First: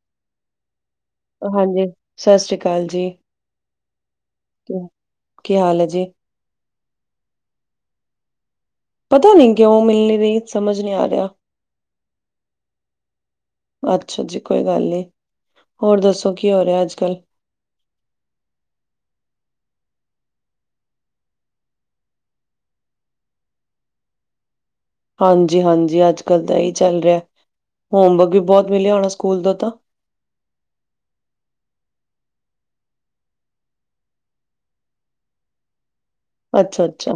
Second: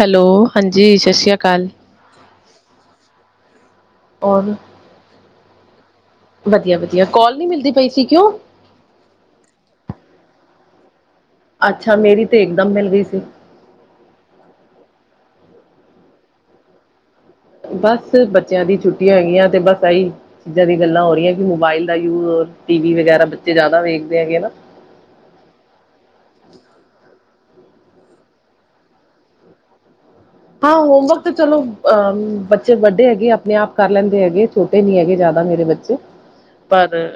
Hello. ਹਾਂਜੀ ਸਤਿ ਸ਼੍ਰੀ ਅਕਾਲ ਹਾਂਜੀ, ਸਤਿ ਸ੍ਰੀ ਅਕਾਲ ਜੀ। ਔਰ ਕੀ ਕੀ ਹਾਲ ਹੈ ਜੀ ਵਧੀਆ-ਵਧੀਆ, ਕੋਾਲ ਨੀ ਮਿਲਦੀ ਪਈ ਸੀ ਕਿਉਂ? ਪਤਾ ਨਹੀਂ ਕਿਉਂ ਮਿਲ ਨਹੀਂ ਰਹੀ, ਸਮਝ ਨਹੀਂ ਆ ਰਿਹਾ। ਅੱਛਾ, ਮੇਰੀ ਤੇ ਇਕ ਦਮ ਮਿਲ ਗਈ ਸੀ। ਅੱਛਾ ਜੀ, ਕੋਈ ਗੱਲ ਨੀ। ਹੋਰ ਦੱਸੋ, ਕੀ ਹੋ ਰਿਹਾ ਅੱਜ ਕੱਲ? ਬਸ ਬੱਚਿਆਂ ਦੀ ਛੁੱਟੀਆਂ ਹੈਗੀਆਂ ਤੇ ਬਸ ਇਹੀ ਚੀਜ਼ਾਂ ਦੀ ਗੱਲਾਂ ਹੋ ਰਹੀਆਂ ਕਿ ਮੋਬਾਇਲ ਦਾ ਯੂਜ, ਟੀ ਵੀ ਵਗੈਰਾ ਬੱਚੇ ਜ਼ਿਆਦਾ ਵੇਖਦੇ ਹੈਗੇ ਨਾ। ਹਾਂਜੀ-ਹਾਂਜੀ, ਅੱਜ ਕੱਲ੍ਹ ਤਾਂ ਇਹੀ ਚੱਲ ਰਿਹਾ। ਹੋਮਵਰਕ ਵੀ ਬਹੁਤ ਮਿਲਿਆ ਹੋਣਾ ਸਕੂਲ ਦਾ ਤਾਂ? ਹਾਂ ਹੋਮਵਰਕ ਤਾਂ ਚਲੋ ਅਹ ਬੱਚੇ ਵੱਡੇ ਹੈਗੇ ਆਪਣੇ ਆਪ ਕਰ ਲੈਂਦੇ ਹੈਗੇ, ਛੋਟੇ ਨਹੀਂ ਹੈਗੇ ਜ਼ਿਆਦਾ ਮੇਰੇ ਬੱਚੇ। ਪਰ ਅੱਛਾ-ਅੱਛਾ।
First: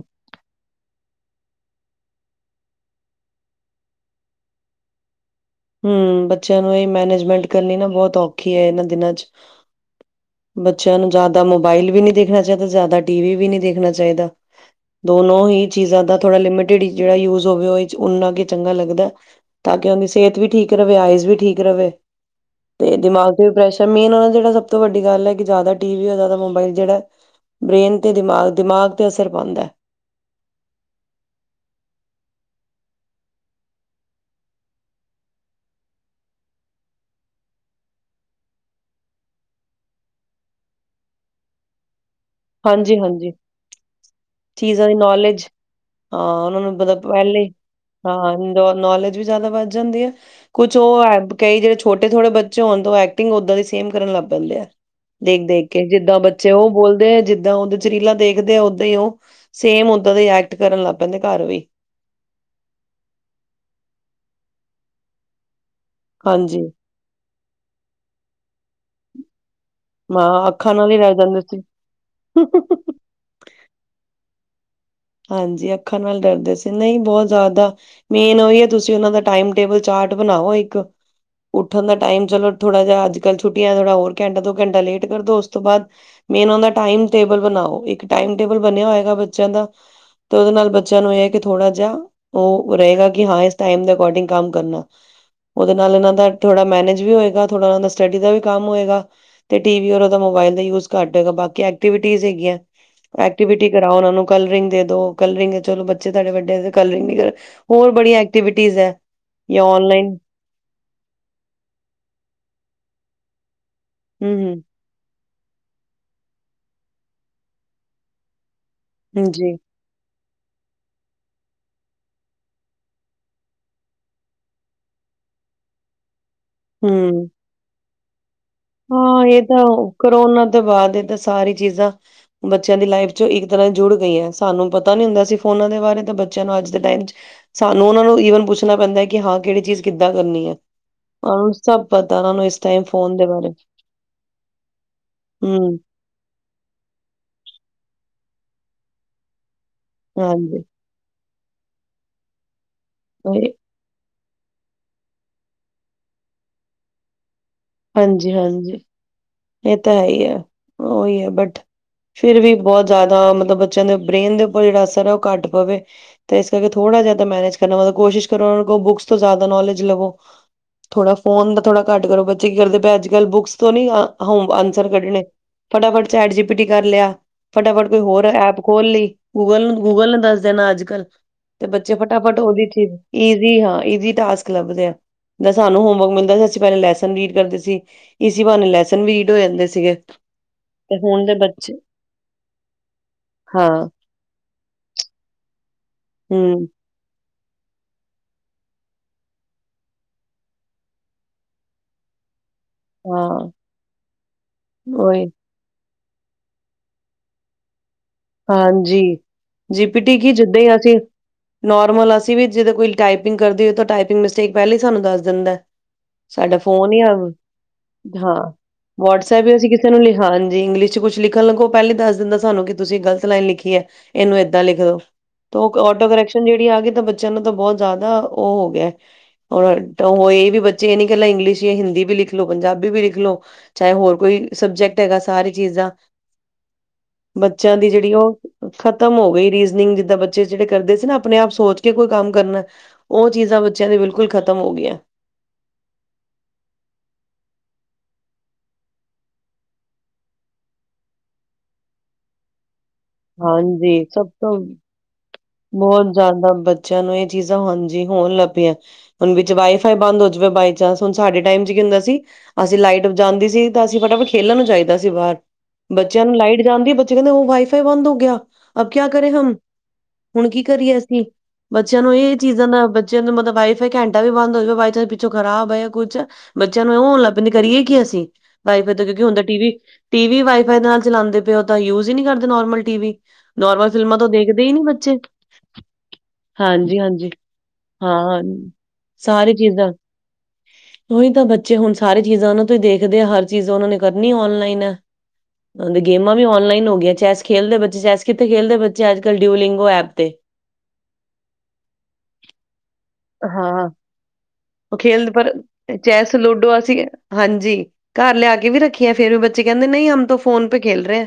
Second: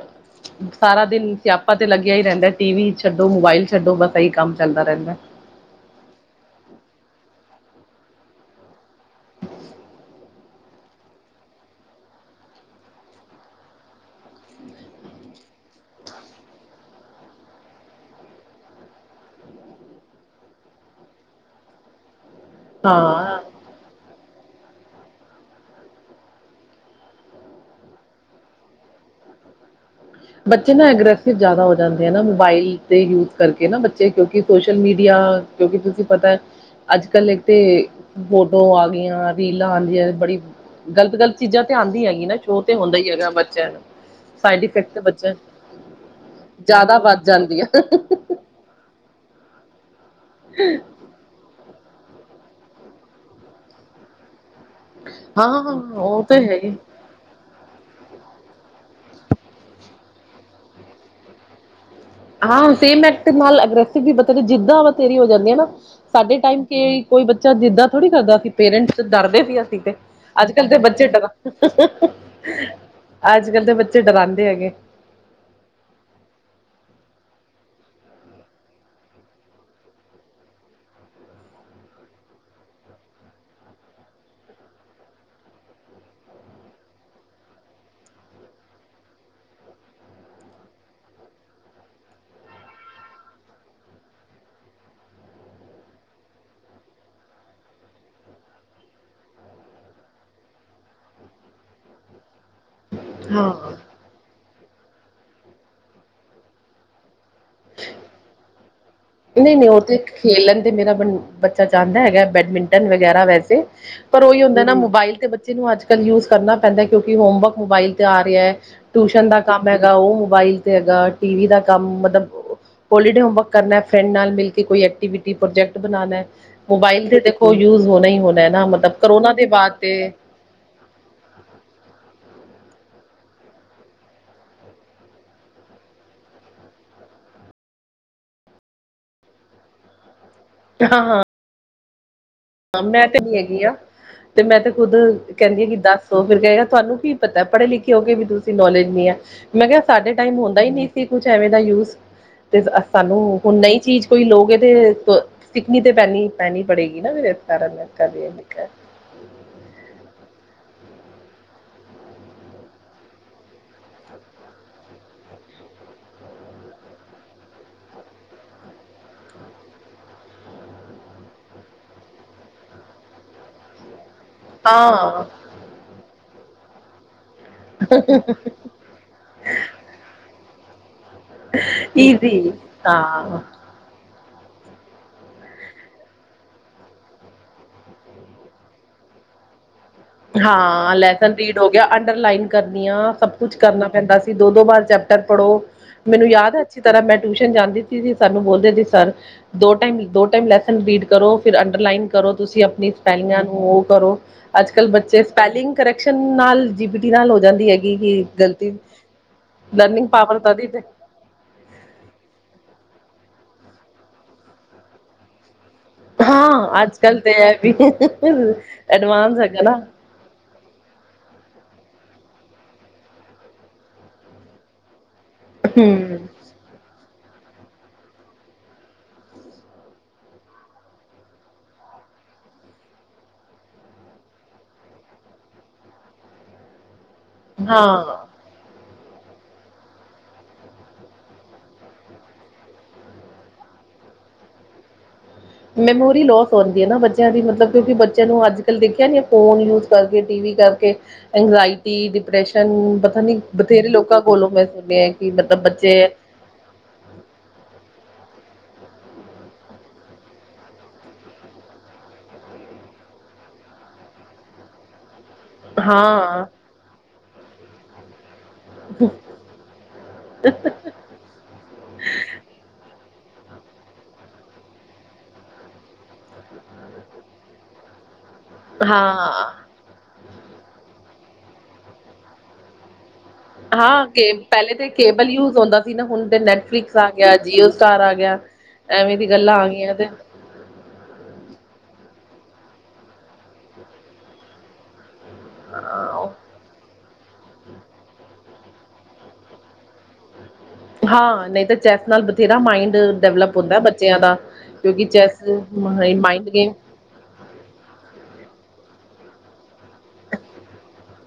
ਸਾਰਾ ਦਿਨ ਸਿਆਪਾ ਤੇ ਲੱਗਿਆ ਹੀ ਰਹਿੰਦਾ, ਟੀ ਵੀ ਛੱਡੋ, ਮੋਬਾਇਲ ਛੱਡੋ। ਬਸ ਏਹੀ ਕੰਮ ਚੱਲਦਾ ਰਹਿੰਦਾ। ਹੂੰ, ਬੱਚਿਆਂ ਨੂੰ ਇਹੀ ਮੈਨੇਜਮੈਂਟ ਕਰਨੀ ਨਾ ਬਹੁਤ ਔਖੀ ਹੈ ਇਹਨਾਂ ਦਿਨਾਂ ਚ। ਬੱਚਿਆਂ ਨੂੰ ਜ਼ਿਆਦਾ ਮੋਬਾਇਲ ਵੀ ਨੀ ਦੇਖਣਾ ਚਾਹੀਦਾ, ਜ਼ਿਆਦਾ ਟੀ ਵੀ ਵੀ ਨੀ ਦੇਖਣਾ ਚਾਹੀਦਾ। ਦੋਨੋ ਹੀ ਚੀਜ਼ਾਂ ਦਾ ਥੋੜਾ ਲਿਮਿਟਡ ਜਿਹੜਾ ਯੂਜ ਹੋਵੇ ਉਹ ਉਨਾ ਕੁ ਚੰਗਾ ਲੱਗਦਾ। ਤਾਂ ਕਿ ਉਹਦੀ ਸਿਹਤ ਵੀ ਠੀਕ ਰਵੇ, ਆਈਜ਼ ਵੀ ਠੀਕ ਰਵੇ ਤੇ ਦਿਮਾਗ ਹਾਂ ਤੇ ਵੀ ਪ੍ਰੈਸ਼ਰ, ਮੇਨ ਓਹ ਜਿਹੜਾ ਸਭ ਤੋਂ ਵੱਡੀ ਗੱਲ ਏ ਕਿ ਜਿਆਦਾ ਟੀ ਵੀ, ਜ਼ਿਆਦਾ ਮੋਬਾਇਲ ਜਿਹੜਾ ਬ੍ਰੇਨ ਤੇ ਦਿਮਾਗ, ਦਿਮਾਗ ਤੇ ਅਸਰ ਪਾਉਂਦੈ। ਬੱਚੇ ਨਾ ਅਗ੍ਰੇਸਿਵ ਜਿਆਦਾ ਹੋ ਜਾਂਦੇ ਹੈ ਨਾ, ਮੋਬਾਇਲ ਦੇ ਯੂਜ ਕਰਕੇ ਨਾ ਬੱਚੇ। ਕਿਉਂਕਿ ਸੋਸ਼ਲ ਮੀਡੀਆ ਕਿਉਂਕਿ ਤੁਸੀਂ ਪਤਾ, ਅੱਜ ਕੱਲ ਇੱਕ ਤੇ ਫੋਟੋ ਆ ਗਈਆਂ, ਰੀਲਾਂ ਆਂਦੀਆਂ, ਬੜੀ ਗ਼ਲਤ-ਗਲਤ ਚੀਜ਼ਾਂ ਤੇ ਆਉਂਦੀ ਹੈਗੀ ਇ ਨਾ ਸ਼ੋ ਤੇ ਹਾਂਜੀ ਹੁੰਦਾ ਹੀ ਹੈਗਾ ਹਾਂਜੀ ਬੱਚਿਆਂ ਨੂੰ, ਸਾਈਡ ਚੀਜ਼ਾਂ ਇਫੈਕਟ ਦੀ ਬੱਚੇ ਨੌਲੇਜ, ਹਾਂ ਓਨਾਂ ਨੂੰ ਪਤਾ ਜ਼ਿਆਦਾ ਵੱਧ ਪਹਿਲੇ, ਜਾਂਦੀ ਆ ਹਾਂ ਨੌਲੇਜ। ਵੀ ਜ਼ਿਆਦਾ ਵੱਧ ਜਾਂਦੇ ਆ। ਕੁਛ ਉਹ ਹੈਲਪ ਕਈ ਜੇਟ ਛੋਟੇ ਥੋੜੇ ਬੱਚੇ ਹੋਣ ਤੋਂ ਐਕਿੰਗ ਓਦਾਂ ਦੀ ਸੇਮ ਕਰਨ ਲੱਗ ਪੈਂਦੇ ਆ। ਹਾਂ ਦੇਖ-ਦੇਖ ਹਾਂ ਕੇ ਜਿੱਦਾਂ ਤੇ ਬੱਚੇ ਹੈ ਉਹ ਹੀ ਬੋਲਦੇ ਹੈ। ਜਦਾਂ ਚ ਰੀਲਾਂ ਦੇਖਦੇ ਆ ਓਦਾਂ ਹੀ ਉਹ--ਸੇਮ ਉਓਦਾਂ ਦੇ ਐਕਟ ਕਰਨ ਲੱਗ ਪੈਂਦੇ ਘਰ ਵੀ ਹਾਂ ਸੇਮ ਐਕਟ ਨਾਲ ਅਗਰੈਸਿਵ ਵੀ ਜਿੱਦਾਂ ਵ ਤੇਰੀ ਹੋ ਜਾਂਦੀ ਹੈ ਨਾ ਸਾਡੇ ਹਾਂਜੀ ਟਾਈਮ ਕੇ ਕੋਈ ਚ ਜਿੱਦਾਂ ਥੋੜੀ ਕਰਦਾ ਸੀ ਪੇਰੈਂਟ ਚ ਡਰਦੇ ਸੀ। ਹਾਂ ਅੱਜ, ਕੱਲ ਅੱਖਾਂ ਦੇ ਨਾਲ ਹੀ ਬੱਚੇ ਰਹਿ ਡਰਾ ਜਾਂਦੇ ਸੀ ਅੱਜ, ਕੱਲ ਦੇ ਬੱਚੇ ਡਰਾਦੇ ਹੈਗੇ। ਹਾਂਜੀ ਅੱਖਾਂ ਨਾਲ ਡਰਦੇ ਸੀ ਨਹੀਂ ਬਹੁਤ ਜ਼ਿਆਦਾ ਮੇਨ ਉਹੀ ਹੈ ਤੁਸੀਂ ਉਹਨਾਂ ਦਾ ਟਾਈਮ ਟੇਬਲ ਚਾਰਟ ਬਣਾਓੋ ਇੱਕ ਉੱਠਣ ਦਾ ਟਾਈਮ ਚਲੋ ਥੋੜਾ ਜਿਹਾ ਅੱਜ ਕੱਲ ਛੁੱਟੀਆਂ ਥੋੜਾ ਹੋਰ ਘੰਟਾ ਦੋ ਘੰਟਾ ਲੇਟ ਕਰ ਦੋ ਉਸ ਤੋਂ ਬਾਅਦ ਮੇਨ ਉਹ ਦਾ ਟਾਈਮ ਟੇਬਲ ਬਣਾਓ ਇੱਕ ਟਾਈਮ ਟੇਬਲ ਬਣਿਆ ਹੋਏਗਾ ਬੱਚਿਆਂ ਦਾ। ਤੇ ਦੇ ਨਾਲ ਬੱਚਿਆਂ ਨੂੰ ਇਹ ਕੇ ਥੋੜਾ ਜ ਉਹ ਰਹੇ ਕਿ ਹਾਂ ਇਸ ਟਮ ਅਕੋਡਿੰਗ ਕੰਮ ਕਰਨਾ -ਓਦੇ ਨਾਲਨਾਂ ਦਾ ਥੋਾ ਮੈਨੇਜ ਵੀ ਹੋ ਗ ਸਟਡੀ ਦਾ ਵੀ ਕੰਮ ਹੋਗਾ ਟੀ ਮੋਬਲ ਦਾ ਯੂਜ ਘਟ ਹੋਗਾ ਬਾਕੀ ਐਕਟੀਵਿਟੀ ਹਾ ਗਿਆ। ਹਾਂ ਐਕਟੀਵਿਟੀ ਕਰਾ ਉਹਨਾਂ ਨੂੰ ਕੱਲ ਦੇ ਦੋ ਕਲਰਿੰਗ ਹੈ। ਚਲੋ ਬੱਚੇ ਤੁਹਾਡੇ ਵੱਡੇ ਕਲਿੰਗ ਨ ਕਰੇ ਹੋਰ ਬੜੀਆਂ ਐਕਟੀਵਿਟੀਜ਼ ਹੈ। ਨਹੀਂ, ਜਾਂ ਨਹੀਂ ਉਹ ਤੇ ਔਨਲਾਈਨ ਖੇਲਣ ਤੇ ਮੇਰਾ ਬੱਚਾ ਚਾਹੁੰਦਾ ਹੈਗਾ ਬੈਡਮਿੰਟਨ ਵ ਗਿਆਰਾਂ ਵੈਸੇ। ਪਰ ਉਹੀ ਹੂੰ, ਹੁੰਦਾ ਨਾ ਮੋਬਾਇਲ ਤੇ ਬੱਚੇ ਬੱਚੇ ਨੂੰ ਅੱਜ, ਕੱਲ੍ਹ ਯੂਜ ਕਰਨਾ ਪੈਂਦਾ ਹੈ। ਕਿਉਂਕਿ ਹੋਮਵਰਕ ਮੋਬਾਈਲ ਤੇ ਆ ਰਿਹਾ ਹੈ। ਟਿਊਸ਼ਨ ਹੂੰ ਦਾ ਜੀ, ਕੰਮ ਹੈਗਾ ਉਹ ਮੋਬਾਈਲ ਤੇ ਹੈਗਾ। ਟੀ ਵੀ ਦਾ ਕੰਮ ਮਤਲਬ ਪੋਲੀ ਡੇ ਹੋਮਵਰਕ ਕਰਨਾ। ਫਰੈਂਡ ਨਾਲ ਮਿਲ ਕੇ ਕੋਈ ਐਕਟੀਵਿਟੀ ਪ੍ਰੋਜੈਕਟ ਬਣਾਉਣਾ। ਮੋਬਾਈਲ ਤੇ ਹੂੰ ਦੇਖੋ ਯੂਜ ਹੋ ਨਹੀਂ ਹੀ ਹੋ। ਹਾਂ ਇਹ ਤਾਂ ਕਰੋਨਾ ਤੋਂ ਬਾਅਦ ਇਹ ਤਾਂ ਸਾਰੀ ਚੀਜ਼ਾਂ ਬੱਚਿਆਂ ਦੀ ਲਾਈਫ ਚ ਇੱਕ ਤਰ੍ਹਾਂ ਜੁੜ ਗਈ ਹੈ। ਸਾਨੂੰ ਪਤਾ ਨੀ ਹੁੰਦਾ ਸੀ ਫੋਨਾਂ ਦੇ ਬਾਰੇ ਤਾਂ ਬੱਚਿਆਂ ਨੂੰ ਅੱਜ ਦੇ ਟਾਈਮ ਚ ਸਾਨੂੰ ਉਹਨਾਂ ਨੂੰ ਵਨ ਪੁੱਛਣਾ ਪੈਂਦਾ ਹੈ ਕਿ ਹਾਂ ਕਿਹੜੀ ਚੀਜ਼ ਕਿੱਦਾਂ ਕਰਨੀ ਹੈ ਹਾਂ ਹ ਹਾਂ ਹੁਣ ਸਭ ਤਾਰਾਂ ਨੂੰ ਇਸ ਟਾਈਮ ਮੈਂ ਫੋਨ ਤੇ ਦੇ ਨੀ ਬਾਰੇ। ਹੈਗੀ ਤੇ ਮੈਂ ਤੇ ਖੁੱਦ ਕਹਿੰਦੀ ਹਾਂ ਕਿ ਹੂੰ, ਦੱਸੋ ਫਿਰ ਕਹੇਗਾ ਤੁਹਾਨੂੰ ਕੀ ਪਤਾ ਪੜ੍ਹੇ ਲਿਖੇ ਹੋ ਕੇ ਵੀ ਤੁਸੀਂ। ਦੀ ਨੌਲੇਜ ਨਹੀਂ ਹੈ। ਮੈਂ ਕਿਹਾ ਸਾਡੇ ਟਾਈਮ ਹੁੰਦਾ ਹਾਂਜੀ, ਹੀ ਨਹੀਂ ਸੀ। ਕੁਛ ਐਵੇ ਦਾ ਯੂਸ ਤੇ ਸਾਨੂੰ ਹੁਣ ਨਹੀਂ ਚੀਜ਼। ਕੋਈ ਲੋ ਇਹ ਤੇ ਸਿਕਨੀ ਤੇ ਪਹਿ ਪੈਣੀ ਪੜੇਗੀ ਨਾ ਫ ਕਰਨ ਕਦੇ ਹਾਂਜੀ, ਇਹਿਕ ਹਾਂਜੀ ਇਹ ਤਾਂ ਹੈ ਹੀ ਹੈ ਉਹੀ ਹੈ ਬਟ ਫਿਰ ਵੀ ਬਹੁਤ ਜ਼ਿਆਦਾ ਮਤਲਬ ਬੱਚਿਆਂ ਦੇ ਬ੍ਰੇਨ ਦੇ ਉਪਰ ਜਿਹੜਾ ਅਸਰ ਹੈ ਉਹ ਘੱਟ ਪਵੇ ਤੇ ਇਸ ਕਰਕੇ ਥੋੜਾ ਜਿਆਦਾ ਮੈਨੇਜ ਕਰਨਾ ਕੋਸ਼ਿਸ਼ ਕਰੋ ਬੁੱਕਸ ਤੋਂ ਜ਼ਿਆਦਾ ਨਲੇਜ ਲਵੋ ਥੋੜਾ ਫੋਨ ਥੋੜਾ ਘੱਟ ਕਰੋ ਬੱਚੇ ਕੀ ਕਰਦੇ ਅੱਜ ਕੱਲ ਬੁੱਕਸ ਤੋਂ ਨੀ ਹ ਆਂਸਰ ਕੱਢਣੇ ਹਾਂ ਚੈਟ ਜ ਪਿਟੀ ਕਰ ਲਿਆ। ਫਟਾਫਟ ਕੋਈ ਹੋਰ ਐਪ ਖੋਲ ਲਈ--ਗੂਗਲ ਨੂੰ ਗੂਗਲ ਨੂੰ ਦੱਸ ਦੇਣਾ ਅੱਜ ਕੱਲ੍ਹ। ਤੇ ਬੱਚੇ ਫਟਾਫਟ ਈਜ਼ੀ ਓਦੀ ਚੀ ਹਾਂ ਈਜ਼ੀ ਹਾਂ ਈਜ਼ੀ ਟਾਸਕ ਲਭਦੇ ਆਂ ਜ ਸਾਨੂੰ ਹੋਮਵਰਕ ਮਿਲਦਾ ਸੀ ਅਸੀ ਪੈਲੇ ਲੈਸਨ ਰੀਡ ਕਰਦੇ ਸੀ ਇਸੀ ਬਾਨੇ ਲੈਸਨ ਰੀਡ ਹੋ ਜਾਂਦੇ ਸੀਗੇ। ਹਾਂ ਤੇ ਹੁਣ ਦੇ ਲੈਸਨ ਰੀਡ ਹੋ ਬੱਚੇ ਗਿਆ ਅੰਡਰਲਾਈਨ ਕਰਨੀਆਂ ਸਭ ਕੁਛ ਹਾਂ ਕਰਨਾ ਪੈਂਦਾ ਸੀ ਦੋ ਦੋ ਵਾਰ ਚੈਪਟਰ ਪੜ੍ਹੋ। ਮੈਨੂੰ ਯਾਦ ਹਮ ਹੈ ਅੱਛੀ ਤਰ੍ਹਾਂ ਮੈਂ ਟਿਊਸ਼ਨ ਜਾਂਦੀ ਸੀ ਸੀ ਸਾਨੂੰ ਬੋਲਦੇ ਸੀ ਸਰ ਦੋ ਟਾਈਮ ਦੋ ਟਾਈਮ ਲੈਸਨ ਰੀਡ ਕਰੋ ਫਿਰ ਅੰਡਰਲਾਈਨ ਕਰੋ। ਤੁਸੀ ਅਪਣੀ ਸਪੈਲਿੰਗਾਂ ਹਾਂ, ਨੂੰ ਓਹ ਕਰੋ ਅੱਜ ਬੱਚੇ ਉਹੀ ਸਪੈਲਿੰਗ ਕਰੈਕਸ਼ਨ ਨਾਲ ਜੀ ਪੀ ਟੀ ਨਾਲ ਹੋ ਜਾਂਦੀ ਹੈ ਹਾਂਜੀ ਜੀ ਪੀ ਲਰਨਿੰਗ ਟੀ ਕੀ ਪਾਵਰ ਤਾਂ ਜਿੱਦਾਂ ਉਹਦੀ ਹੀ ਤੇ ਅਸੀਂ ਨੋਰਮਲ ਅਸੀ ਵੀ ਜਿਦਾ ਕੋਈ ਟਾਈਪਿੰਗ ਕਰਦੇ ਔ ਤਾਂ ਟਾਈਪਿੰਗ ਮਿਸਟੇਕ ਪਹਲੇ ਈ ਸਾਨੂੰ ਦੱਸ ਦਿੰਦਾ ਐ। ਸਾਡਾ ਹਾਂ ਫੋਨ ਅੱਜ ਹੀ ਆ ਕੱਲ ਤੇ ਇਹ ਵੀ ਹਾਂ ਐਡਵਾਂਸ ਵਟਸਐਪ ਵੀ ਹੈਗਾ ਅਸੀ ਨਾ ਕਿਸੇ ਨੂੰ ਲਿਖਾਂ ਹਾਂਜੀ ਇੰਗਲਿਸ਼ ਚ ਕੁਛ ਲਿਖਣ ਲਗੋ ਪਹਲੇ ਦਸ ਦਿੰਦਾ ਸਾਨੂੰ ਕਿ ਤੁਸੀ ਗਲਤ ਲਾਈਨ ਲਿਖੀ ਹੈ ਏਨੂੰ ਏਦਾਂ ਲਿਖ ਦੋ। ਤੋ ਓ ਓਟੋ ਹਮ ਕਰੈਕਸ਼ਨ ਜਿਹੜੀ ਆਗੀ ਤਾਂ ਬੱਚਿਆ ਨੂੰ ਤਾਂ ਬੋਤ ਜ਼ਿਆਦਾ ਓਹ ਹੋ ਗਆ ਹੈ। ਔਰ ਹੋ ਇਹ ਵੀ ਬੱਚੇ ਇਹ ਨੀ ਕਲਾ ਇੰਗਲਿਸ਼ ਈ ਏ ਹਿੰਦੀ ਵੀ ਲਿਖ ਲੋ ਪੰਜਾਬੀ ਵੀ ਲਿਖ ਲੋ ਚਾਹੇ ਹੋਰ ਕੋਈ ਸਬਜੈਕਟ ਹੈਗਾ ਸਾਰੀ ਚੀਜ਼ਾਂ ਬੱਚਿਆਂ ਦੀ ਜੇੜੀ ਹਾਂ ਓ ਖ਼ਤਮ ਹੋ ਗਈ ਰੀਜ਼ਨਿੰਗ ਜਿੱਦਾਂ ਬੱਚੇ ਜਿਹੜੇ ਕਰਦੇ ਸੀ ਨਾ ਆਪਣੇ ਆਪ ਸੋਚ ਕੇ ਕੋਈ ਕੰਮ ਕਰਨਾ ਉਹ ਚੀਜ਼ਾਂ ਬੱਚਿਆਂ ਦੇ ਬਿਲਕੁਲ ਖਤਮ ਹੋ ਗਈਆਂ। ਮੈਮੋਰੀ ਲੋਸ ਹੋਂਦੀ ਏ ਨਾ ਬੱਚੇਆਂ ਦੀ ਮਤਲਬ ਕਿਉਂਕਿ ਬੱਚੇਆਂ ਨੂੰ ਅੱਜ ਕੱਲ੍ਹ ਦੇਖਿਆ ਨੀ ਫੋਨ ਯੂਜ ਕਰਕੇ ਟੀ ਵੀ ਕਰਕੇ ਇੰਗਜ਼ਾਇਟੀ ਡਿਪ੍ਰੈਸ਼ਨ ਪਤਾ ਨੀ ਬਥੇਰੇ ਲੋਕਾਂ ਕੋਲੋਂ ਮੈਂ ਸੁਣਿਆ ਐ ਕਿ ਬੱਚੇ ਬੋਤ ਜਾਦਾ ਬੱਚਿਆਂ ਨੂੰ ਏਹ ਚੀਜ਼ਾਂ ਹਾਂਜੀ ਹੋਣ ਲੱਗ ਪੇਆ। ਹੁਣ ਵਿੱਚ ਵਾਈ ਫਾਈ ਬੰਦ ਹੋ ਜਵੇ ਬਾਈ ਚਾਂਸ ਹੁਣ ਸਾਡੇ ਟਾਈਮ ਚ ਕੀ ਹੁੰਦਾ ਸੀ ਅਸੀ ਲਾਈਟ ਜਾਂਦੀ ਸੀ ਤਾਂ ਅਸੀ ਫਟਾਫਟ ਖੇਲਣ ਨੂੰ ਜਾਈ ਦਾ ਸੀ ਬਾਹਰ। ਬੱਚਿਆਂ ਨੂੰ ਹਾਂ ਲਾਈਟ ਜਾਂਦੀ ਬੱਚੇ ਕਹਂਦੇ ਓਹ ਵਾਈ ਫਾਈ ਬੰਦ ਹੋ ਗਆ। ਅਬ ਕਆ ਕਰੇ ਹਮ। ਹੁਣ ਕੀ ਕਰੀਏ ਅਸੀ ਬੱਚਿਆਂ ਨੂੰ ਏਹ ਚੀਜ਼ਾਂ ਦਾਂ ਬੱਚਿਆਂ ਨੂੰ ਮਤਲਬ ਵਾਈ ਫਾਈ ਘੈਂਟਾ ਵੀ ਬੰਦ ਹੋ ਜੇ ਬਾਈ ਚਾਂਸ ਪਿੱਛੋਂ ਖਰਾਬ ਹੈ ਯਾ ਕੁਛ ਬੱਚਿਆਂ ਨੂੰ ਔ ਹੋਣ ਲੱਗ ਪੈਂਦੀ ਕਰੀਏ ਕੀ ਅਸੀ। ਵਾਈ ਫਾਈ ਤੋਂ ਕਉਂਕਿ ਹੁਣ ਤੇ ਹਾਂ T V T V wifi ਦੇ ਨਾਲ ਚਲਾਂਦੇ ਪਏ ਹੋ ਤਾਂ ਯੂਜ ਹੀ ਨੀ ਕਰਦੇ ਨੋਰਮਲ ਟੀ ਵੀ। ਨੋਰਮਲ ਹਾਂ ਫਿਲਮਾਂ ਤੋਂ ਕੇ ਦੇਖਦੇ ਹੀ ਪਹਿਲੇ ਨੀ ਤੇ ਬੱਚੇ ਕੇਬਲ ਯੂਜ ਹੁੰਦਾ ਸੀ ਨਾ ਹੁਣ ਤੇ ਨੈਟਫਲਿਕਸ ਹਾਂਜੀ ਆ ਹਾਂਜੀ ਗਆ ਜੀਓ ਸਟਾਰ ਆ ਗਆ ਹਾਂ ਐਵੇਂ ਦੀ ਗੱਲਾਂ ਸਾਰੀ ਆ ਚੀਜ਼ਾਂ ਗਈਆਂ ਤੇ ਸਾਰੇ ਚੀਜ਼ਾਂ ਨੂੰ ਤੇ ਦੇਖਦੇ ਆ, ਹਰ ਚੀਜ਼ ਉਹਨਾਂ ਨੇ ਕਰਨੀ ਔਨਲਾਈਨ ਏ। ਹੁਣ ਤੇ ਗੇਮਾਂ ਵੀ ਔਨਲਾਈਨ ਹੋ ਗਈਆਂ, ਚੈਸ ਖੇਡਦੇ ਬੱਚੇ ਚੈਸ ਕਿੱਥੇ ਖੇਲਦੇ ਬੱਚੇ, ਅੱਜ ਕੱਲ ਡਿਊਲਿੰਗ ਉਹ ਐਪ ਤੇ ਹਾਂ, ਨਹੀਂ ਤਾਂ ਚੈਸ ਨਾਲ ਬਥੇਰਾ ਮਾਈੰਡ ਹਾਂ, ਉਹ ਕਿਉਂਕਿ ਖੇਲਦੇ ਚੈਸ ਪਰ ਚੈਸ, ਮਾਇੰਡ ਗੇਮ ਲੂਡੋ, ਅਸੀਂ ਹਾਂਜੀ, ਘਰ ਲਿਆ ਕੇ ਵੀ ਰੱਖੀ ਫੇਰ ਵੀ ਬੱਚੇ ਕਹਿੰਦੇ, ਨਹੀਂ ਹਮ ਤੋ ਫੋਨ ਪੇ ਖੇਲ ਰਹੇ।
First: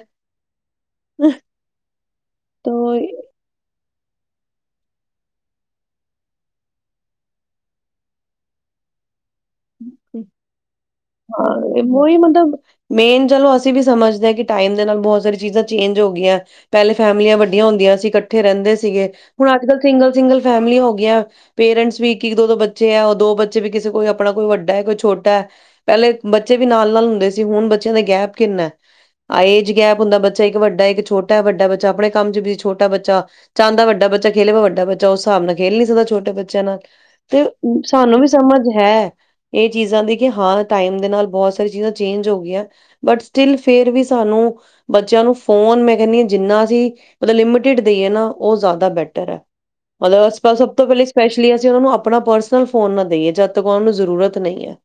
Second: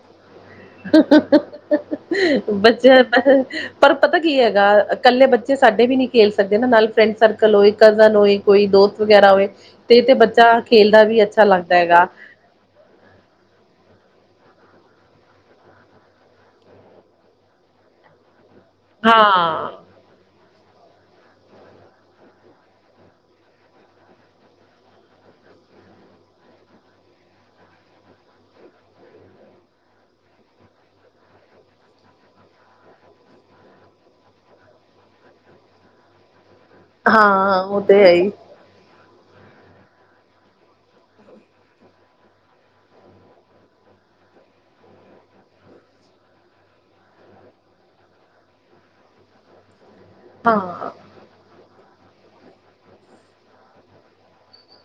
ਬੱਚਿਆ ਤਾਂ ਪਰ ਪਤਾ ਕੀ ਹੈਗਾ, ਇਕੱਲੇ ਬੱਚੇ ਸਾਡੇ ਵੀ ਨਹੀਂ ਖੇਲ ਸਕਦੇ ਨਾ, ਨਾਲੇ ਫਰੈਂਡ ਸਰਕਲ ਹੋਏ, ਕਜ਼ਨ ਹੋਏ, ਕੋਈ ਦੋਸਤ ਵਗੈਰਾ ਹੋਏ। ਤੇ ਤੇ ਬੱਚਾ ਖੇਲਦਾ ਵੀ ਅੱਛਾ ਲੱਗਦਾ ਹਾਂ, ਹੈਗਾ ਉਹੀ ਮਤਲਬ ਮੇਨ ਚਲੋ ਅਸੀਂ ਵੀ ਸਮਝਦੇ ਹਾਂ ਕਿ ਟਾਈਮ ਦੇ ਨਾਲ ਬਹੁਤ ਸਾਰੀ ਚੀਜ਼ਾਂ ਚੇਂਜ ਹੋ ਗਈਆਂ, ਪਹਿਲੇ ਫੈਮਿਲੀਆਂ ਵੱਡੀਆਂ ਹੁੰਦੀਆਂ ਸੀ ਇਕੱਠੇ ਰਹਿੰਦੇ ਸੀਗੇ, ਹੁਣ ਅੱਜ ਹਾਂ ਕੱਲ੍ਹ ਸਿੰਗਲ ਸਿੰਗਲ ਫੈਮਲੀਆਂ ਹੋ ਗਈਆਂ, ਪੇਰੈਂਟਸ ਵੀ ਇੱਕ ਇੱਕ ਦੋ ਦੋ ਬੱਚੇ ਆ, ਦੋ ਬੱਚੇ ਵੀ ਕਿਸੇ ਕੋਲ ਆਪਣਾ ਕੋਈ ਵੱਡਾ ਐ, ਕੋਈ ਛੋਟਾ ਐ, ਪਹਿਲੇ ਬੱਚੇ ਵੀ ਨਾਲ ਨਾਲ ਹੁੰਦੇ ਸੀ, ਹੁਣ ਬੱਚਿਆਂ ਦਾ ਗੈਪ ਕਿੰਨਾ, ਏਜ ਗੈਪ ਹੁੰਦਾ ਬੱਚਾ ਇੱਕ ਵੱਡਾ ਹੈ, ਇੱਕ ਛੋਟਾ ਹੈ, ਵੱਡਾ ਬੱਚਾ ਆਪਣੇ ਕੰਮ ਚ ਬਿਜੀ, ਛੋਟਾ ਬੱਚਾ ਚਾਹੁੰਦਾ ਵਡਾ ਬੱਚਾ ਖੇਲੇ, ਵੱਡਾ ਬੱਚਾ ਉਸ ਹਿਸਾਬ ਨਾਲ ਖੇਲ ਨੀ ਸਕਦਾ ਛੋਟਾ ਬੱਚਾ ਬੱਚਿਆਂ ਨਾਲ ਤੇ ਹਾਂ ਉਹ ਤੇ ਹੈ ਸਾਨੂੰ ਵੀ ਹੀ ਸਮਝ ਹੈ। ਇਹ ਚੀਜ਼ਾਂ ਦੀ ਕਿ ਹਾਂ ਟਾਈਮ ਦੇ ਨਾਲ ਬਹੁਤ ਸਾਰੀ ਚੀਜ਼ਾਂ ਚੇਂਜ ਹੋ ਗਈਆਂ, ਬਟ ਸਟਿੱਲ ਫੇਰ ਵੀ ਸਾਨੂੰ ਬੱਚਿਆਂ ਨੂੰ ਫੋਨ ਮੈਂ ਕਹਿੰਦੀ ਹਾਂ, ਜਿੰਨਾ ਅਸੀਂ ਮਤਲਬ ਲਿਮਟਡ ਦੇਈਏ ਨਾ ਉਹ ਜ਼ਿਆਦਾ ਬੈਟਰ ਐ। ਮਤਲਬ ਸਭ ਤੋਂ ਹਾਂ ਪਹਿਲੇ ਸਪੈਸ਼ਲੀ ਅਸੀਂ ਉਹ ਨੂੰ ਆਪਣਾ ਪਰਸਨਲ ਫੋਨ ਨਾ ਦੇਈਏ, ਜਦ ਤੱਕ ਉਹਨਾਂ ਨੂੰ ਜ਼ਰੂਰਤ ਨਹੀਂ ਹੈ।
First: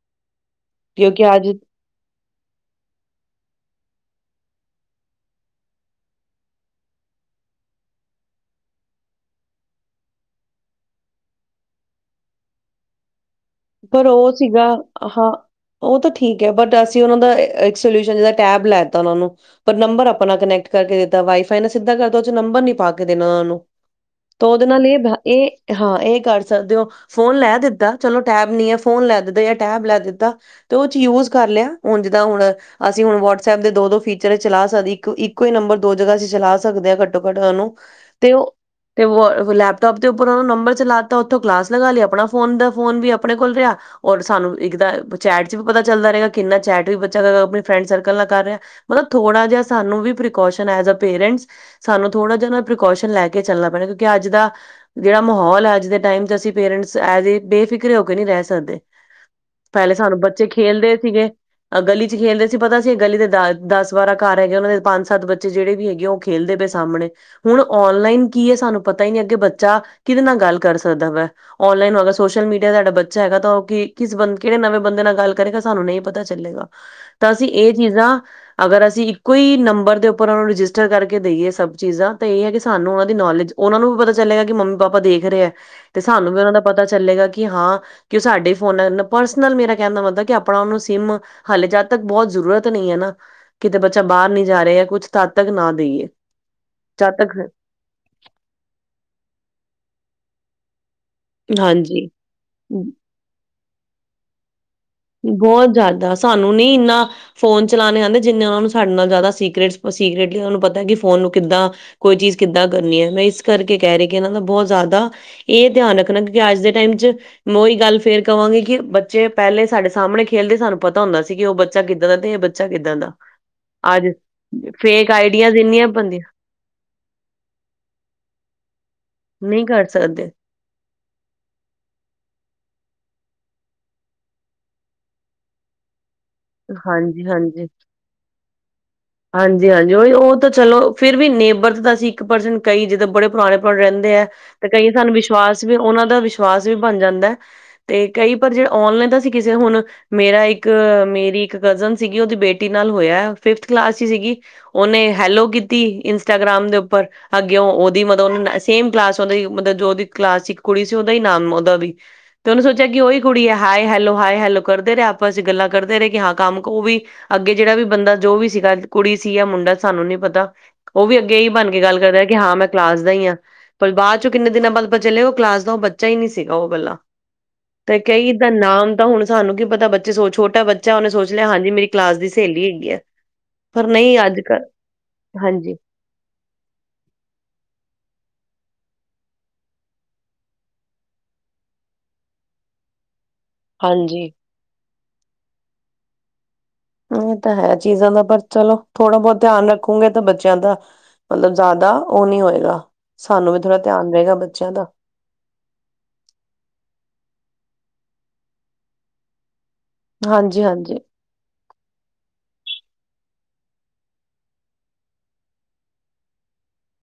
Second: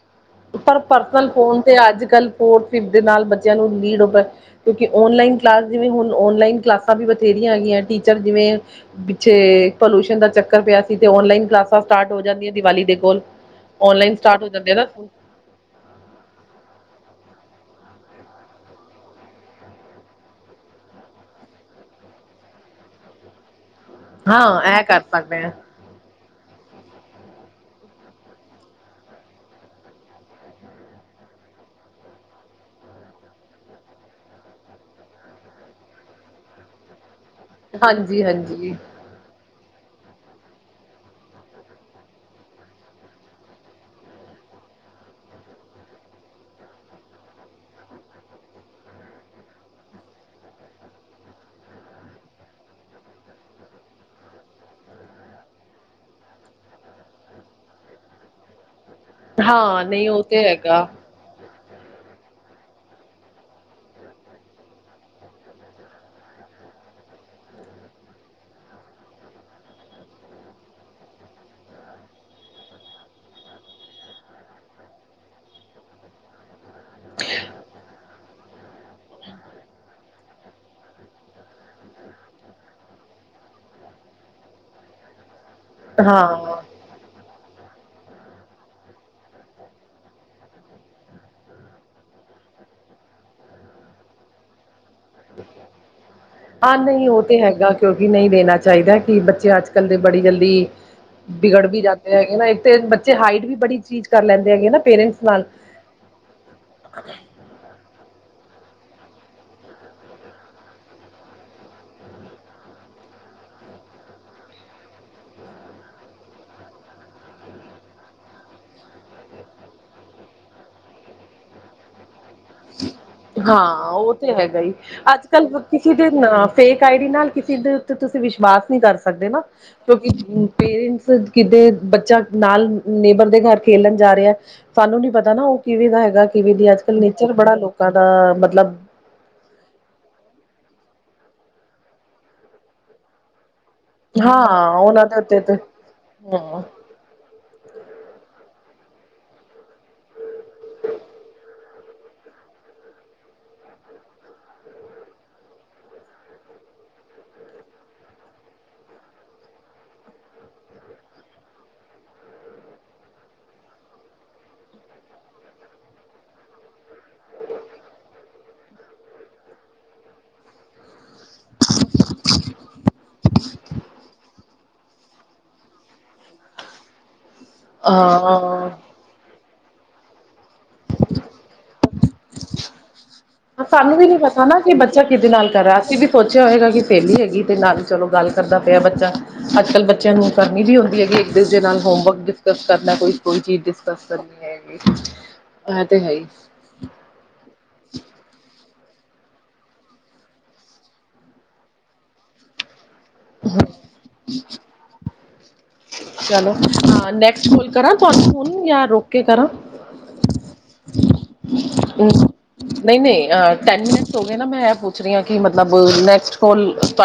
ਪਰ ਕਿਉਂਕਿ ਪਰਸਨਲ ਅੱਜ ਫੋਨ ਤੇ ਅੱਜ ਕੱਲ ਫੋਰਥ, ਫਿਫਥ ਦੇ ਨਾਲ ਬੱਚਿਆਂ ਨੂੰ ਲੀਡ ਹੋ ਕਿਉਂਕਿ ਔਨਲਾਈਨ ਕਲਾਸ, ਜਿਵੇ ਹੁਣ ਔਨਲਾਈਨ ਕਲਾਸਾਂ ਬਥੇਰੀਆਂ ਹੈਗੀਆ ਟੀਚਰ, ਜਿਵੇ ਪਿੱਛੇ ਪੋਲ਼ੋਸ਼ਨ ਦਾ ਚੱਕਰ ਪਿਆ ਸੀ ਤੇ ਔਨਲਾਈਨ ਕਲਾਸਾਂ ਸਟਾਰਟ ਹੋ ਜਾਂਦੀਆਂ ਦਿਵਾਲੀ ਦੇ ਕੋਲ ਪਰ ਔਨਲਾਈਨ ਉਹ ਸਟਾਰਟ ਹੋ ਸੀਗਾ, ਜਾਂਦੇ ਨਾ ਹਾਂ। ਉਹ ਤਾਂ ਠੀਕ, ਹੈ ਬਟ ਅਸੀਂ ਉਹਨਾਂ ਦਾ ਇਕ ਸਲਿਊਸ਼ਨ ਜਾਂ ਟੈਬ ਲੈਤਾ ਉਹਨਾਂ ਨੂੰ, ਪਰ ਨੰਬਰ ਆਪਣਾ ਕਨੈਕਟ ਕਰਕੇ ਦਿੱਤਾ, ਵਾਈਫਾਈ ਨੇ ਸਿੱਧਾ ਕਰਤਾ ਨੰਬਰ ਨੀ ਪਾ ਕੇ ਦੇਣਾ ਉਹਨਾਂ ਨੂੰ। ਤਾਂ ਹਾਂ ਉਹਦੇ ਨਾਲ ਇਹ ਕਰ ਸਕਦੇ ਆ ਇਹ ਹਾਂ, ਇਹ ਕਰ ਸਕਦੇ ਹੋ, ਫੋਨ ਲੈ ਦਿੱਤਾ ਚਲੋ ਟੈਬ ਨੀ ਹੈ, ਫੋਨ ਲੈ ਦਿੱਤਾ, ਜਾਂ ਟੈਬ ਲੈ ਦਿੱਤਾ ਤੇ ਉਹਦੇ ਚ ਯੂਜ ਕਰ ਲਿਆ, ਹੁਣ ਜਿੱਦਾਂ ਹੁਣ ਅਸੀਂ ਹੁਣ ਵਟਸਐਪ ਦੇ ਦੋ ਦੋ ਫੀਚਰ ਚਲਾ ਸਕਦੇ, ਇੱਕ ਇੱਕੋ ਹੀ ਨੰਬਰ ਦੋ ਜਗ੍ਹਾ ਅਸੀਂ ਚਲਾ ਸਕਦੇ ਹਾਂ ਨੂੰ ਹਾਂਜੀ ਤੇ ਉਹ ਹਾਂਜੀ ਲੈ ਲੈਪਟੋਪ ਦੇ ਉੱਪਰ ਉਹਨਾਂ ਨੂੰ ਨੰਬਰ ਚਲਾ ਦਿੱਤਾ, ਉੱਥੋਂ ਕਲਾਸ ਲਗਾ ਲਈ ਆਪਣਾ ਫੋਨ ਦਾ ਫੋਨ ਵੀ ਆਪਣੇ ਕੋਲ ਰਿਹਾ ਔਰ ਸਾਨੂੰ ਇੱਕ ਚੈਟ ਚ ਵੀ ਪਤਾ ਚੱਲਦਾ ਰਹੇਗਾ, ਕਿੰਨਾ ਚੈਟ ਵੀ ਬੱਚਾ ਆਪਣੀ ਫਰੈਂਡ ਸਰਕਲ ਨਾਲ ਕਰ ਰਿਹਾ, ਮਤਲਬ ਥੋੜਾ ਜਿਹਾ ਸਾਨੂੰ ਵੀ ਪ੍ਰੀਕੋਸਨ ਐਸ ਅ ਪੇਰੈਂਟਸ ਸਾਨੂੰ ਥੋੜਾ ਜਿਹਾ ਪ੍ਰੀਕੋਸ਼ਨ ਲੈ ਕੇ ਚੱਲਣਾ ਪੈਣਾ ਕਿਉਂਕਿ ਅੱਜ ਦਾ ਜਿਹੜਾ ਮਾਹੌਲ ਹੈ, ਅੱਜ ਦੇ ਟਾਈਮ ਚ ਅਸੀਂ ਪੇਰੈਂਟਸ ਐਜ ਏ ਪੇ ਰੇ ਹੋ ਕੇ ਨਹੀਂ ਰਹਿ ਸਕਦੇ। ਹਾਂ ਪਹਿਲੇ ਨਹੀਂ ਸਾਨੂੰ ਉਹ ਤੇ ਬੱਚੇ ਹੈਗਾ ਖੇਲਦੇ ਸੀਗੇ ਅਹ ਗਲੀ ਚ ਖੇਲਦੇ ਸੀ, ਪਤਾ ਸੀ ਗਲੀ ਦੇ ਦ ਦਸ ਬਾਰਾਂ ਘਰ ਹੈਗੇ, ਉਹਨਾਂ ਦੇ ਪੰਜ ਸੱਤ ਬੱਚੇ ਜਿਹੜੇ ਵੀ ਹੈਗੇ ਉਹ ਖੇਲਦੇ ਪਏ ਸਾਹਮਣੇ, ਹੁਣ ਔਨਲਾਈਨ ਕੀ ਹੈ ਸਾਨੂੰ ਪਤਾ ਹੀ ਨੀ ਅੱਗੇ ਬੱਚਾ ਕਿਹਦੇ ਨਾਲ ਗੱਲ ਕਰ ਸਕਦਾ ਵਾ, ਔਨਲਾਈਨ ਅਗਰ ਸੋਸ਼ਲ ਮੀਡੀਆ ਸਾਡਾ ਬੱਚਾ ਹੈਗਾ ਤਾਂ ਉਹ ਕਿਸ ਬੰਦ ਕਿਹੜੇ ਨਵੇਂ ਬੰਦੇ ਨਾਲ ਗੱਲ ਕਰੇਗਾ ਸਾਨੂੰ ਨਹੀਂ ਪਤਾ ਚੱਲੇਗਾ, ਤਾਂ ਅਸੀਂ ਇਹ ਚੀਜ਼ਾਂ ਅਗਰ ਅਸੀਂ ਇੱਕੋ ਹੀ ਨੰਬਰ ਦੇ ਉੱਪਰ ਉਹਨਾਂ ਨੂੰ ਰਜਿਸਟਰ ਕਰਕੇ ਦੇਈਏ ਸਭ ਚੀਜ਼ਾਂ, ਤਾਂ ਇਹ ਹੈ ਕਿ ਸਾਨੂੰ ਉਹਨਾਂ ਦੀ ਨੌਲੇਜ ਉਹਨਾਂ ਨੂੰ ਵੀ ਪਤਾ ਚੱਲੇਗਾ ਕਿ ਮੰਮੀ ਪਾਪਾ ਦੇਖ ਰਹੇ ਆ। ਤੇ ਸਾਨੂੰ ਹਾਂ ਵੀ ਉਹਨਾਂ ਦਾ ਪਤਾ ਚੱਲੇਗਾ ਕਿ ਕਿ ਹਾਂ ਕਿ ਉਹ ਸਾਡੇ ਫੋਨਾਂ ਪਰਸਨਲ ਮੇਰਾ ਕਹਿਣ ਦਾ ਮਤਲਬ ਕਿ ਆਪਣਾ ਉਹਨੂੰ ਸਿਮ ਹਾਲੇ ਜਦ ਤੱਕ ਬਹੁਤ ਜ਼ਰੂਰਤ ਨਹੀ ਆ ਨਾ, ਕਿਤੇ ਬੱਚਾ ਬਾਹਰ ਨੀ ਜਾ ਰਿਹਾ, ਕੁਛ ਤਦ ਤੱਕ ਨਾ ਦੇਈਏ। ਹਾਂ ਨਹੀਂ ਜਦ ਉਹ ਤੱਕ ਤੇ ਹੈਗਾ, ਕਿਉਂਕਿ ਨਹੀਂ ਦੇਣਾ ਚਾਹੀਦਾ ਕਿ ਬੱਚੇ ਅੱਜ ਕੱਲ੍ਹ ਦੇ ਬੜੀ ਜਲਦੀ ਵੀ ਬਿਗੜ ਵੀ ਹਾਂਜੀ ਜਾਤੇ ਹੈਗੇ ਨਾ ਇੱਕ ਤੇ ਬੱਚੇ ਹਾਈਟ ਵੀ ਬੜੀ ਚੀਜ਼ ਕਰ ਲੈਂਦੇ ਹੈਗੇ ਨਾ। ਪੇਰੈਂਟਸ ਨਾਲ ਬਹੁਤ ਜਿਆਦਾ ਸਾਨੂੰ ਨੀ ਇੰਨਾ ਫੋਨ ਚਲਾਨੇ ਆਨੇ ਜਿੰਨੇ ਉਹਨਾਂ ਨੂੰ ਸਾਡੇ ਨਾਲ ਜ਼ਿਆਦਾ ਸੀਕਰੇਟ ਸੀਕਰੇਟਲੀ ਉਹ ਨੂੰ ਪਤਾ ਕਿ ਫੋਨ ਨੂੰ ਕਿੱਦਾਂ ਕੋਈ ਚੀਜ਼ ਕਿੱਦਾਂ ਕਰਨੀ ਹੈ ਮੈਂ ਇਸ ਕਰਕੇ ਕਹਿ ਰਹੀ ਕਿ ਇਹਨਾਂ ਦਾ ਬਹੁਤ ਜ਼ਿਆਦਾ ਇਹ ਧਿਆਨ ਰੱਖਣਾ ਕਿਉਂਕਿ ਅੱਜ ਦੇ ਟਾਈਮ ਚ ਮੈਂ ਉਹੀ ਗੱਲ ਫੇਰ ਕਹਾਂਗੀ ਕਿ ਬੱਚੇ ਪਹਿਲੇ ਸਾਡੇ ਸਾਹਮਣੇ ਖੇਲਦੇ ਸਾਨੂੰ ਪਤਾ ਹੁੰਦਾ ਸੀ ਕਿ ਉਹ ਬੱਚਾ ਕਿੱਦਾਂ ਦਾ ਤੇ ਇਹ ਬੱਚਾ ਕਿੱਦਾਂ ਦਾ ਹਾਂ ਅੱਜ ਓ ਤੇ ਹੈਗਾ ਹੀ, ਫੇਕ ਅੱਜ ਕੱਲ ਆਈਡੀਆਜ਼ ਇੰਨੀਆਂ ਕਿਸੇ ਦੇ ਬਣਦੀਆਂ ਫੇਕ ਆਈ ਡੀ ਨਾਲ ਕਿਸੇ ਦੇ ਉੱਤੇ ਤੁਸੀਂ ਵਿਸ਼ਵਾਸ ਨਹੀਂ ਕਰ ਸਕ ਸਕਦੇ ਨਾ ਨਹੀਂ ਕਰ ਕਿਉਂਕਿ ਸਕਦੇ ਪੇਰੈਂਟਸ ਕਿਤੇ ਬੱਚਾ ਨਾਲ ਨੇਬਰ ਦੇ ਘਰ ਖੇਲਣ ਜਾ ਰਿਹਾ ਸਾਨੂੰ ਨੀ ਪਤਾ ਨਾ ਉਹ ਕਿਵੇਂ ਦਾ ਹੈਗਾ ਦੀ ਆਜ-ਕਲ ਰ ਬੜਾ ਹਾਂਜੀ-ਹਾਂਜੀ ਲੋਕਾਂ ਦਾ ਮਤਲਬ ਹਾਂਜੀ-ਹਾਂਜੀ ਓਹੀ, ਓਹ ਤਾਂ ਚਲੋ ਫਿਰ ਵੀ ਨੇਬਰ ਤੇ ਤਾਂ ਅਸੀਂ ਇੱਕ ਪਰਸਨ ਕਹੀ ਜਿੱਦਾਂ ਬੜੇ ਪੁਰਾਣੇ ਰਹਿੰਦੇ ਹੈ ਤੇ ਹਾਂ ਕਈ ਉਹਨਾਂ ਸਾਨੂੰ ਦੇ ਉੱਤੇ ਤੇ ਵਿਸ਼ਵਾਸ ਵੀ ਉਹਨਾਂ ਦਾ ਹਮ ਵਿਸ਼ਵਾਸ ਵੀ ਬਣ ਜਾਂਦੈ ਤੇ ਕਈ ਪਰ ਜਿਹੜਾ ਔਨਲਾਈਨ ਤਾਂ ਸੀ ਕਿਸੇ ਹੁਣ ਮੇਰਾ ਇੱਕ ਮੇਰੀ ਇੱਕ ਕਜ਼ਨ ਸੀਗੀ ਉਹਦੀ ਬੇਟੀ ਨਾਲ ਹੋਇਆ ਫਿਫਥ ਕਲਾਸ 'ਚ ਸੀਗੀ ਓਹਨੇ ਹੈਲੋ ਕੀਤੀ, ਇੰਸਟਾਗ੍ਰਾਮ ਦੇ ਉੱਪਰ ਅੱਗੇ ਉਹ ਉਹਦੀ ਮਤਲਬ ਉਹ ਸੇਮ ਕਲਾਸ ਉਹ ਮਤ ਜੋ ਉਹਦੀ ਕਲਾਸ 'ਚ ਕੁੜੀ ਸੀ ਦਾ ਹੀ ਨਾਮਓਦਾ ਵੀ ਤੇ ਉਹਨੇ ਸੋਚਿਆ ਕਿ ਹੀ ਕੁੜੀ ਹੈ, ਹਾਏ-ਹੈਲੋ, ਹਾਏ-ਹੈਲੋ ਕਰਦੇ ਰਹੇ ਆਪਾਂ ਅ ਗੱਲਾਂ ਕਰਦੇ ਰਹੇ ਕਿ ਹਾਂ ਕੰਮੋ ਵੀ ਅੱਗੇ ਜਿਹੜਾ ਵੀ ਬੰਦਾ ਜੋ ਵੀ ਸੀ ਗ ਕੁੜੀ ਸੀ ਜਾਂ ਮੁੰਡਾ ਸਾਨੂੰ ਨੀ ਪਤਾ ਓਹ ਵੀ ਅੱਗੇ ਇ ਹੀ ਬਣ ਕੇ ਗੱਲ ਕਰ ਰਿ ਕਿ ਹਾਂ ਮੈਂ ਕਲਾਸ ਦਾ ਹੀ ਹਾਂ ਪਰ ਬਾਅਦ ਚੋਂ ਕਿੰਨੇ ਦਿਨਾਂ ਬਾਅਦ ਚੱਲਿਆ ਉਹ ਕਲਾਸ ਦਾ ਓਹ ਬੱਚਾ ਹੀ ਨੀ ਸੀਗਾ, ਓਹ ਵੱਲਲਾ ਤੇ ਕਈਾਂ ਹਾਂ ਨਾਮ ਤਾਂ ਹੁਣ ਸਾਨੂੰ ਕੀ ਪਤਾ ਬੱਚੇ ਸੋ ਛੋਟਾ ਬੱਚਾ ਉਹਨੇ ਸੋਚ ਲਿਆ ਹਾਂਜੀ ਮੇਰੀ ਕਲਾਸ ਦੀ ਸਹੇਲੀ ਹੈਗੀ ਹੈ। ਪਰ ਸਾਨੂੰ ਵੀ ਨੀ ਨਹੀਂ ਅੱਜ ਪਤਾ ਨਾ ਕੱਲ ਕਿ ਬੱਚਾ ਕਿਹਦੇ ਨਾਲ ਹਾਂਜੀ ਕਰਹਾ ਅਸੀਂ ਵੀ ਸੋਚਿਆ ਹੋਏਗਾ ਕਿ ਸਲੀ ਹੈਗੀ ਤੇ ਨਾਲ ਹੀ ਚਲੋ ਗੱਲ ਕਰਦਾ ਮੇਰਾ ਬੱਚਾ, ਅੱਜ-ਕੱਲ ਬੱਚਿਆਂ ਨੂੰ ਕਰਨੀ ਵੀ ਹੁੰਂਦੀ ਹੈ ਕਿ ਇੱਕ-ਦੂਜੇ ਨਾਲ ਹੋਮਵਰਕ ਡਿਸਕਸ ਕਰਦਾ ਕੋਈ ਕੋਈ ਚੀਜ਼ ਡਿਸਕਸ ਹਾਂਜੀ ਕਰਨੀ ਹੈਏਗੀ ਅ ਤੇ ਹੈ ਹੀ ਇਹ ਤਾਂ ਹੈ ਚੀਜ਼ਾਂ ਦਾ ਪਰ ਚਲੋ ਥੋੜ੍ਹਾ-ਬਹੁਤ ਧਿਆਨ ਰੱਖੂਗੇ ਤਾਂ ਬੱਚਿਆਂ ਦਾ ਮਤਲਬ ਜ਼ਿਆਦਾ ਓਹ ਨਹੀਂ ਹੋਏਗਾ ਸਾਨੂੰ ਵੀ ਥੋੜਾ ਧਿਆਨ ਰਹੇਗਾ ਬੱਚਿਆਂ ਦਾ ਚਲੋ, ਹਾਂ ਨੈਕਸਟ ਕਰਾਂ ਤੁਹਾਨੂੰ ਫਨ, ਯ ਰੋਕ ਕੇ ਕਰਾਂ? ਹਾਂਜੀ ਹਾਂਜੀ ਨਹੀਂ-ਨਹੀਂ, ਅਹ ਟੈਨ ਮਿੰਟਸ ਹੋ ਗਏ ਨਾ ਮੈਂ ਇਹ ਪੁੱਛ ਰਹੀ ਹਾਂ ਕਿ ਮਤਲਬ ਨੈਕਸਟ ਕੋਲ ਤੁਹਾਡੇ